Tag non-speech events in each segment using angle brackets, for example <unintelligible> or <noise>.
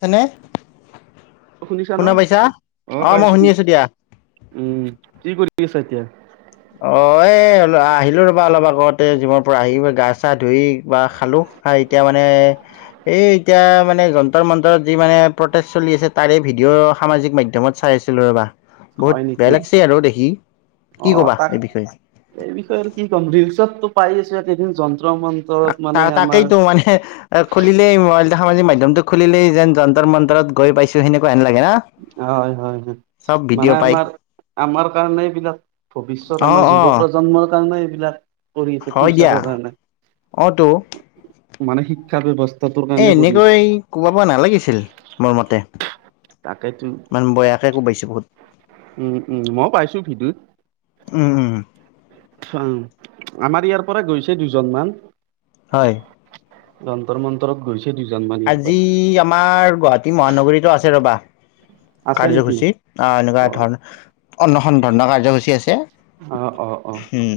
হয়নে, শুনিছা ন? শুনা পাইছা, অ', মই শুনি আছো দিয়া। উম', কি কৰি আছা এতিয়া? অহ' এ আহিলো ৰবা অলপ আগতে জিমৰ পৰা, আহি গা-চা ধুই কিবা খালো। হয়, এতিয়া মানে এই এতিয়া মানে যন্তত মন্তৰত যি মানে প্ৰটেষ্ট চলি আছে তাৰে ভিডিঅ' সামাজিক মাধ্যমত চাই আছোঁ। ৰ'বা বহুত হয় বেয়া নেকি? লাগিছে আৰু দেখি, কি অ' ক'বা তাক এই বিষয়ে। এই বিষয়ে কি ক'ম, ৰিলচতো পাই আছোঁ এইকেইদিন যন্ত্ৰ মন্ত তা তাকেইতো মানে' অ খুলিলেই মোবাইলটো সামাজিক মাধ্যমটো খুলিলেই যেন যন্তৰ মন্তৰত গৈ পাইছোঁ সেনেকুৱাে হেন লাগে না? উম হয় হয় হয়। চ'ব মানে ভিডিঅ' পাই আমাৰ আমাৰ কাৰণে এইবিলাক ভৱিষ্যত অ আমাৰ অ যুৱ প্ৰজন্মৰ কাৰণে এইবিলাক কৰি আছে হয় দিয়া ফিউচাৰৰ কাৰণে, অ তো মানে শিক্ষা ব্যৱস এ এনেকৈ কোবাব নালাগিছিল, মোৰ মতে। তাকেতো। মান বয়াকে কোবাইছে বহুত। উ, উ, মইও পাইছো ভিডুত। উম উম আমাৰ ইয়াৰ পৰা গৈছে দুইজনমান। হয়। যন্তৰ মন্তৰত গৈছে দুইজন। আজি আমাৰ গুৱাহা ই মহানগৰীতো আছে ৰ'বা, আছে নেকি? কাৰ্যসূচী, অ' এনেকুৱা অ', ধৰণ অনুসন্ধনৰ কাৰ্যসূচী আছে। অ', অ', অ', উম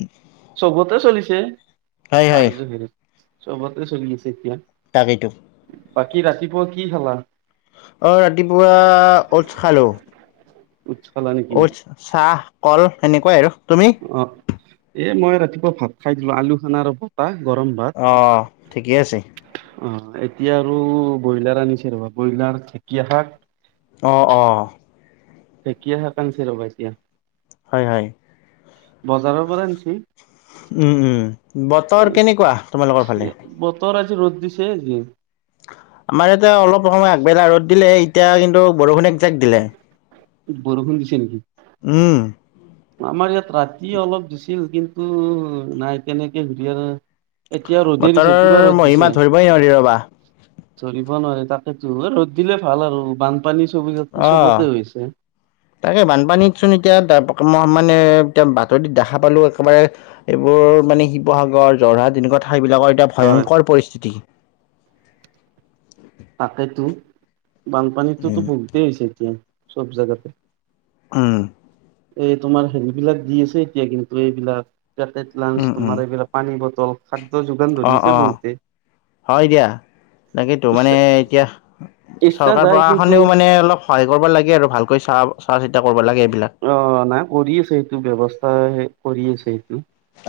চবতে চলিছে হয় হয় কাৰ্যখিনি। চবতে চলি আছে এতিয়া। তাকেইটো। বাকি ৰাতিপুৱা কি খালা? অ' ৰাতিপুৱা, অ'টছ খালোঁ। ওটছ খালা নেকি? চাহ, কল সেনেকৈ আৰু, তুমি? অ' এ, মই ৰাতিপুৱা ভাত খাই দিলো আলু খানা আৰু ভাত। পাই গৰম ভাত। অ ঠিকে আছে অ', এতিয়া আৰু ব্ৰইলাৰ আনিছে ৰ'বা ব্ৰইলাৰ, ঢেঁকীয়া শাক। অ' অ'। ঢেঁকীয়া শাক আনছে ৰ'বা এতিয়া। হয়, হয়। বজাৰৰ পৰা আনছি। উ উ বতৰ কেনেকুৱা, তোমালোকৰ ফালে? বতৰ আজি ৰ'দ দিছে আজি। আমাৰ এতিয়া অলপ সময় আগবেলা ৰ'দ দিলে, এতিয়া কিন্তু বৰষুণ একজাক দিলে। বৰষুণ দিছে নিকি? উম। আমাৰ ইয়াত ৰাতি অলপ দিছিল, কিন্তু নাই তেনেকে দিয়াৰ এতিয়া ৰ'দে বতৰৰ দিছে, পুৰা ৰ'দ মহিমা দিছে। ধৰিবই নোৱাৰি ৰ'বা। ধৰিব নোৱাৰি তাকেতো, এ ৰ'দ দিলে ভাল আৰু বানপানী চবিগাত অ', চবতে হৈছে। তাকে বানপানীতচোন এতিয়া <unintelligible> মই মানে এতিয়া বাতৰিত দেখা পালোঁ একেবাৰে এইবোৰ মানে শিৱসাগৰ, যৰহাট তেনেকুৱা ঠাইবিলাকৰ এতিয়া হয়। ভয়ংকৰ পৰিস্থিতি। তাকেতো, বানপানীটোতো উম, বহুতেই হৈছে এতিয়া, চব জেগাতে। উম। এই তোমাৰ হেৰিবিলাক দি আছে এতিয়া কিন্তু এইবিলাক, পেকেট লাঞ্চ উম, উম, তোমাৰ এইবিলাক পানী বটল, খাদ্য যোগান ধৰি অ', আছে অ', বহুতে। হয় দিয়া, তাকেইতো মানে ইচ্ছা এতিয়া, ইচ্ছা চৰকাৰ যায় কিন্তু প্ৰশাসনেও মানে অলপ সহায় কৰিব লাগে আৰু ভালকৈ চা-চোৱা চিতা কৰিব লাগে এইবিলাক। অ না কৰি আছে সেইটো ব্যৱস্থা হে কৰি আছে সেইটো।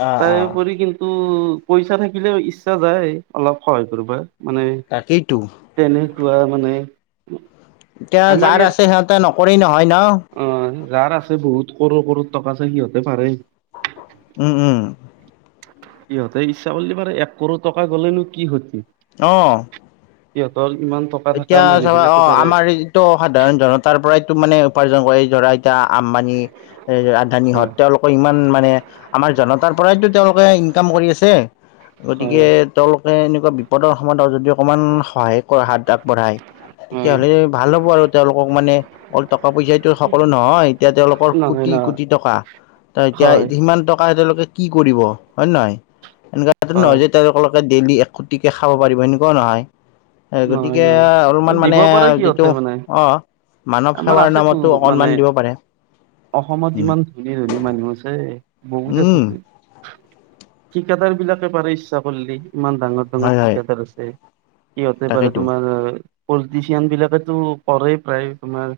অ', অ', তাৰউপৰি কিন উম পইচা থাকিলেও ইচ্ছা যায় অলপ সহায় কৰিবা, মানে তাকেইতো। তেনেকুৱা মানে এতিয়া আমাৰ যাৰ ইয়াত আছে সিহঁতে নকৰেই নহয় ন। অ যাৰ আছে বহুত কড়ৰ-কড়ৰ টকা আছে সিহঁতে পাৰে। উম উম। সিহঁতে ইচ্ছা কৰলে পাৰে, এক কড় টকা গ'লেনো কি ক্ষতি। অ'। সিহঁতৰ কিমান ট এতিয়া চাবা অ আমাৰ ই ত সাধাৰণ জনতাৰ পৰাইতো মানে উপাৰ্জন কৰে, এই ধৰা এতিয়া আম্বানি এ নিহঁত হয় তেওঁলোকে ইমান মানে আমাৰ জনতাৰ পৰাইতো তেওঁলোকে ইনকাম কৰি আছে। হয় গতিকে তেওঁলোকে এনেকুৱা বিপদৰ সময়ত আৰু যদি অকমান সহায়কৰ হাত আগবঢ়াই হয় তেতিয়াহ'লে ভাল হ'ব আৰু তেওঁলোকক মানে অলপ টকা পইচা সকলো নহয়, এতিয়া তেওঁলোকৰ নহয় কোটি নহয় কোটি টকা। ত এতিয়া হয় সিমান টকা তেওঁলোকে কি কৰিব হয় নে নহয়? এনেকুৱা নহয় হয় যে তেওঁলোকৰ ডেইলি এক কোটিকে খাব পাৰিব এনেকুৱা নহয়। নহয় গতিকে অলপমান নহয় দিব মানে পাৰে সিহঁতে যিটো মানে অ মানৱ আমাৰ সেৱাৰ আছেতো নামতো মানে অকনমান দিব পাৰে। অসমত উম ইমান ধনী ধনী মানুহ আছে বহুত আছে। উম ঠিকাদাৰ বিলাকে পাৰে ইচ্ছা কৰলি ইমান ডাঙৰ হয় ডাঙৰ হয় ঠিকাদাৰ আছে। সিহঁতে পাৰে তাকেইতো তোমাৰ পলিটিচিয়ান বিলাকেতো কৰেই প্ৰায় তোমাৰ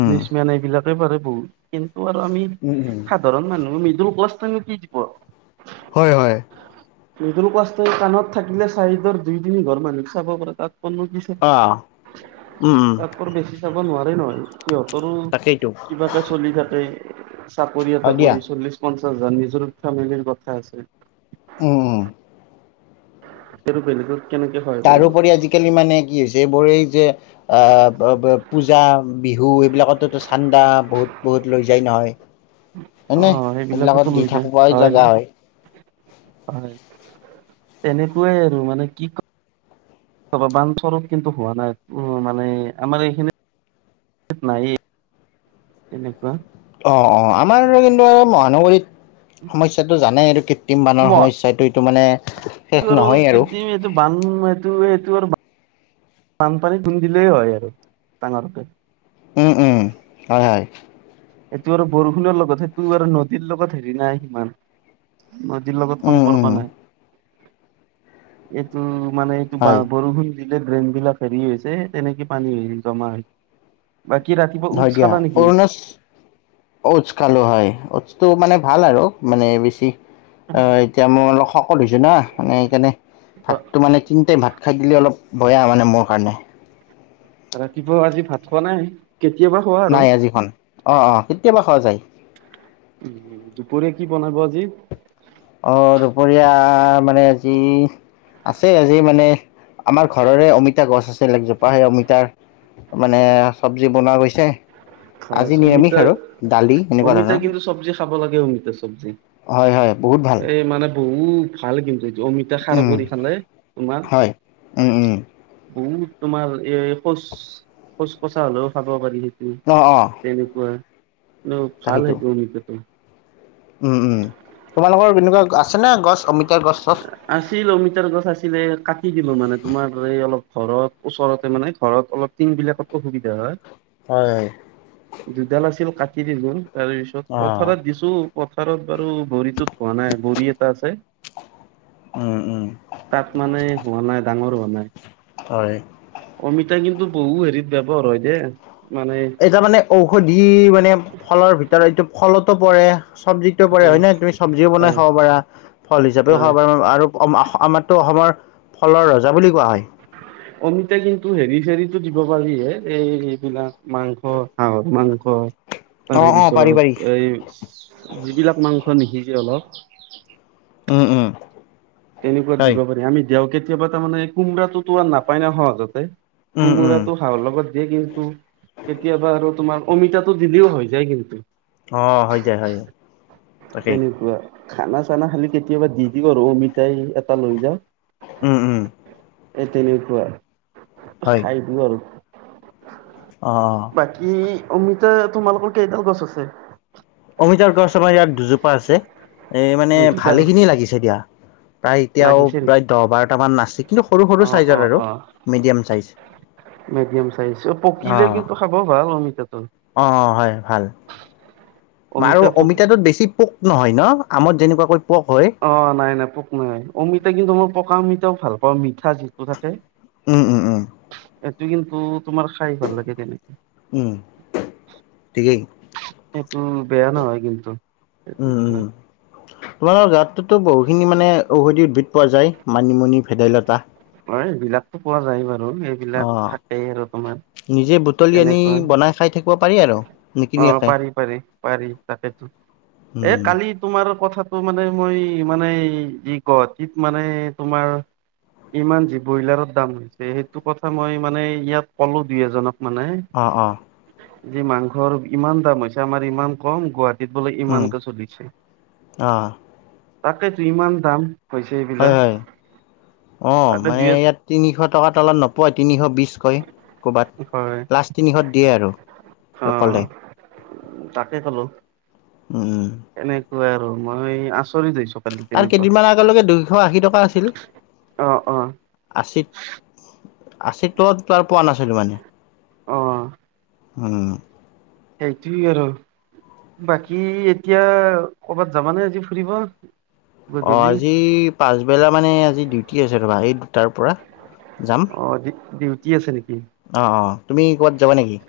উম মেন এইবিলাকে পাৰিব কিন্তু আৰু আমি উম উম। সাধাৰণ মানুহ মিদুল ক্লাষ্টে ন কি দিব। হয় হয়। মিদল কাষ্ট কাণত থাকিলে চাহিদৰ দুই তিনি ঘৰ মানুহক চাব পাৰে তাত অঁ উম উম <unintelligible> তাৰপৰ বেছি চাব নোৱাৰে নহয়, সিহঁতৰো তাকেইতো কিবা কে চলি থাকে চাকৰি হয় এটা দিয়া কৰি চল্লিশ-পঞ্চাশ হাজাৰ নিজৰ ফেমিলিৰ কথা আছে। উম। বেলেগৰ তাৰোপৰি আজিকালি মানে কি হৈছে, মই যে আহ পূজা, বিহু এইবিলাকতো চান্দা বহুত বহুত লৈ যায় নহয়। অ হয়নে সেইবিলাকতো সেইবিলাকত দি লৈ যায় থাকপাই লাগা হয়। হয় তেনেকুৱাই আৰু মানে কি ক বান স্বৰূপ কিন্তু হোৱা নাই উ মানে আমাৰ এইখিনি নাই তেনেকুৱা অ অ আমাৰ আৰু কিন্তু মহানগৰীত সমস্যাটো জানেই এইটো কৃত্ৰিম বানৰ সমস্যাটো এইটো মানে শেষ এইটো আৰু নহয় কৃত্ৰিম এইটো বান এইটো এইটো আৰু বানপানী বৰষুণ দিলেই হয় আৰু ডাঙৰকে উম! উম! হয় হয় এইটো আৰু বৰষুণৰ লগত সেইটো আৰু নদীৰ লগত হেৰি নাই সিমান। নদীৰ লগত উম উম সম্পৰ্ক নাই, এইটো মানে হয় বৰষুণ দিলে ড্ৰেইন বিলাক হেৰি হৈছে তেনেকে পানী জমা হয়। বাকী ৰাতিপুৱা উচ খালা নেকি? উছ খালোঁ হয় উছটো মানে ভাল আৰু মানে বেছি এতিয়া মই অলপ শকত হৈছো না মানে সেইকাৰণে ভাতটো মানে তিনি টাইম ভাত খাই দিলে অলপ বয়া মানে মোৰ কাৰণে। ৰাতিপুৱাও আজি ভাত খোৱা নাই? কেতিয়াবা খোৱা আৰু। নাই আজি খাও নাই অ অ কেতিয়াবা খাওআ জায়। দুপৰীয়া কি বনাব আজি? অ দুপৰীয়া মানে আজি আছে আজি মানে আমাৰ ঘৰৰে অমিতা গছ আছে এজোপা সেই অমিতাৰ মানে চব্জি বনোৱা গৈছে খাৱাজ আজি নিৰামিষ অমিতা আৰু দালি এনেকুৱা অমিতা ধৰণৰ। কিন্তু চব্জি খাব লাগে অমিতা চব্জি, হয় হয় বহুত ভাল এই মানে বহুত ভাল কিন্তু এইটো অমিতা। অমিতা খাৰ উম কৰি খালে তোমাৰ হয় উম উম বহুত তোমাৰ এই শৌচ শৌচকচা হলেও খাব পাৰি সেইটো। অ অ। তেনেকুৱা ভাল তাকেইতো সেইটো অমিতা। উম উম তোমালোকৰ তেনেকুৱা আছে নে গছ অমিতা গছ- চছ। আছিল অমিতাৰ গছ আছিলে কাটি দিলোঁ মানে তোমাৰ এই অলপ ঘৰত ওচৰতে মানে ঘৰত অলপ টিং বিলাকত অসুবিধা হয়। হয়। দুডাল আছিল কাটি দিলোঁ তাৰ পিছত অ পথাৰত দিছোঁ। পথাৰত বাৰু ভৰিতোত থোৱা নাই ভৰি এটা আছে। উম উম তাত মানে হোৱা নাই ডাঙৰ হোৱা নাই। হয় অমিতা কিন্তু বহু হেৰিত ব্যৱহাৰ হয় দে মানে এতিয়া মানে ঔষধি মানে ফলৰ ভিতৰত এইটো ফলতো পৰে চব্জি চব্জিটো পৰে হয় নে, তুমি চব্জিও বনাই হয় খাব পাৰা ফল হিচাপেও হয় খাব পাৰা আৰু আমাৰ টো অসমৰ ফলৰ ৰজা বুলি কোৱা হয়। অমিতা কিন্তু হেৰি চেৰিতো দিব পাৰি হে এই এইবিলাক মাংস, হাহৰ মাংস। অ তাৰে অ পাৰি পাৰি পিছত এই যিবিলাক মাংস নিসিজে অলপ উম উম তেনেকুৱাত হয় দিব পাৰি আমি দিও কেতিয়াবা তাৰমানে কোমৰাটো আৰু নাপায় নাই সহজতে উম উম কোমোৰা হাঁহৰ লগত দিয়ে কিন্তু কেতিয়াবা আৰু তোমাৰ অমিতাটো দিলেও হৈ যায় কিন্তু। অ হয় যায় হয় যায় তাকেই। তেনেকুৱা খানা চানা খালি কেতিয়াবা দি দিওঁ আৰু অমিতাই এটা লৈ যাওঁ। উম উম হে তেনেকুৱা হয় খাই দিও আৰু। অ। বাকি অমিতা তোমালোকৰ কেইডাল গছ আছে? অমিতাৰ গছ আমাৰ ইয়াত দুজোপা আছে, এই মানে দুইডাল ভালেখিনি লাগিছে দিয়া। প্ৰায় এতিয়াও লাগিছে নেকি প্ৰায় দহ বাৰটামান আছে কিন্তু সৰু অ সৰু অ ছাইজৰ আৰু। অ মিডিয়াম ছাইজ। মিডিয়াম ছাইজ অহ, পকিলে অঁ কিন্তু খাব ভাল অমিতাটো। অঁ অঁ হয় ভাল আৰু অমিতা পক অমিতাটোত বেছি পোক নহয় ন' আমাৰ যেনেকুৱাকৈ পোক হয়। অহ', নাই, নাই পোক নাই। অমিতা কিন্তু মই পকা অমিতাও ভাল পাওঁ মিঠা যিটো থাকে। উম', উম'। উম এইটো কিন্তু তোমাৰ খায় ভাল লাগে তেনেকে। উম, ঠিকেই। এইটো বেয়া নহয় কিন্তু তেনেকুৱা। তোমাৰ গাঁৱটোতো বহুখিনি মানে ঔষধি উদ্ভিদ পোৱা যায় মানিমুনি ভেদাইলতা। অহ, এইবিলাকতো পোৱা যায় বাৰু এইবিলাক অঁ থাকেই আৰু তোমাৰ। নিজে ব বুটলি আনি তেনেকুৱা বনাই খায় থাকিব পাৰি আৰু অ নিকিনাকে। পাৰি পাৰি পাৰি তাকেতো এ কালি তোমাৰ কথাটো মানে মই মানে যি গুৱাহাটীত মানে তোমাৰ ইমান যি ব্ৰইলাৰৰ দাম হৈছে, সেইটো কথা মই মানে ইয়াত ক'লো দুই এজনক মানে। অহ', অহ'। যি মাংসৰ ইমান দাম হৈছে, আমাৰ ইমান কম। গুৱাহাটীত গুৱাহাটীত বোলে উম ইমানকে চলিছে, অঁ তাকেতো ইমান দাম। হৈছে হয়, এইবিলাক হয়। অহ, তাতে মানে দুই ইয়াত তিনিশ টকাৰ তলত নোপোৱা তিনিশ বিছ কৈ ক'ৰবাত, হয় লাষ্ট তিনিশত দিয়ে আৰু অ ত' ক'লে। তাকে ক'লো উম, এনেকুৱা আৰু মই আচৰিত হৈছো। কালি তাৰ তেনেকুৱা কেইদিনমান আগলৈকে দুশ আশি টকা আছিল। অ অ আশিত, আশিৰ তলত আৰু পোৱা নাছিলোঁ মানে। অ হম। সেইটোই আৰু। বাকী এতিয়া কৰ'বাত যাবানে আজি ফুৰিব? অহ, গধূলি আজি পাচবেলা মানে আজি ডিউটি আছে ৰ'বা এই দুটাৰ পৰা যাম। অহ, ডিউ-ডিউটি আছে নেকি? অহ', অহ' তুমি ক'ৰবাত যাবা নেকি?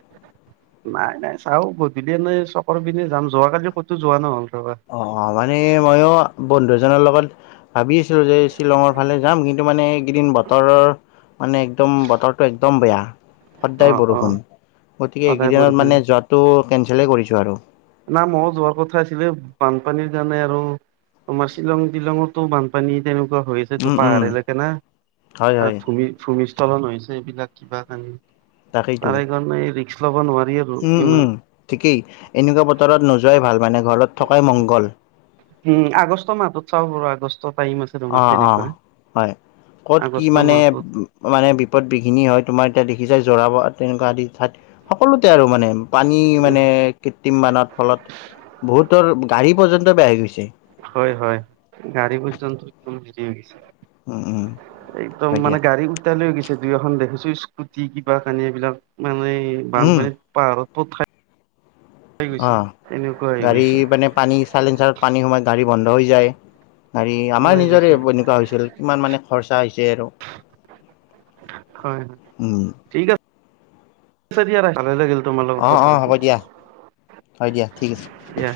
নাই, নাই। চাওঁ গধূলি এনেই চকৰ পিনে যাম যোৱাকালি ক'তো যোৱা নহ'ল ৰবা। অহ', অহ' মানে মইয়ো বন্ধু এজনৰ লগত ভাবি আছিলো যে, শ্বিলংৰ ফালে যাম কিন্তু মানে এইকেইদিন বতৰৰ মানে একদম, বতৰটো একদম বেয়া। অ সদায় অ বৰষুণ গতিকে সদায় এইকেইদিনত বৰষুণ মানে যোৱাটো কেনচেলে কৰিছো আৰু। না মইয়ো যোৱাৰ কথা আছিলে বানপানীৰ কাৰণে আৰু। আমাৰ শ্বিলং টিলংতো বানপানী তেনেকুৱা হৈ তাতে উম উম পাহাৰলৈকে না হয় হয় তাত ভূমি-ভূমিস্খলন হৈছে এইবিলাক কিবা কানি। তাকেইতো তাৰে কাৰণে এই ৰিক্স ল'ব নোৱাৰি আৰু। উম', ইমান উম' ঠিকেই এনেকুৱা বতৰত নোযোৱাই ভাল, মানে ঘৰত থকাই মংগল। উম, আগষ্ট মাহতটোত চাওঁ বাৰু আগষ্টত টাইম আছে। তোমাৰ অহ', অহ', তেনেকুৱা হয়। ক'ত কি আগষ্ট মানে মাহটোত মানে বিপদ বিঘিনি হয় তোমাৰ এতিয়া দেখিছাই যোৰাবাট তেনেকুৱা আদি ঠাইত সকলোতে আৰু মানে। পানী মানে কৃত্ৰিম বানৰ ফলত বহুতৰ গাড়ী পৰ্যন্ত বেয়া হৈ গৈছে। হয় হয় গাড়ী পৰ্যন্ত হেৰি হৈ গৈছে। উম উম এইদম হয় মানে দিয়া গাড়ি তালৈ গৈছে দুই এখন দেখিছো স্কুটি কিবা কানি এইবিলাক মানে উম বানপানীত পাহাৰত পুত খাই অঁ তেনেকুৱা হৈ গাড়ী গৈছে মানে পানী চাইলেঞ্চাৰত পানী সোমাই গাড়ী বন্ধ হৈ যায়। গাড়ি আমাৰ সোমাই নিজৰে গৈছে হয় এইবোৰ এনেকুৱা হৈছিল কিমান মানে খৰচা হৈছে আৰু। হয় হয়। চেদিয়া নাই, ভালে লাগিল তোমাৰ লগত অ', কথা অ', হ'ব দিয়া হয় পাতি দিয়া ঠিক আছে। দিয়া।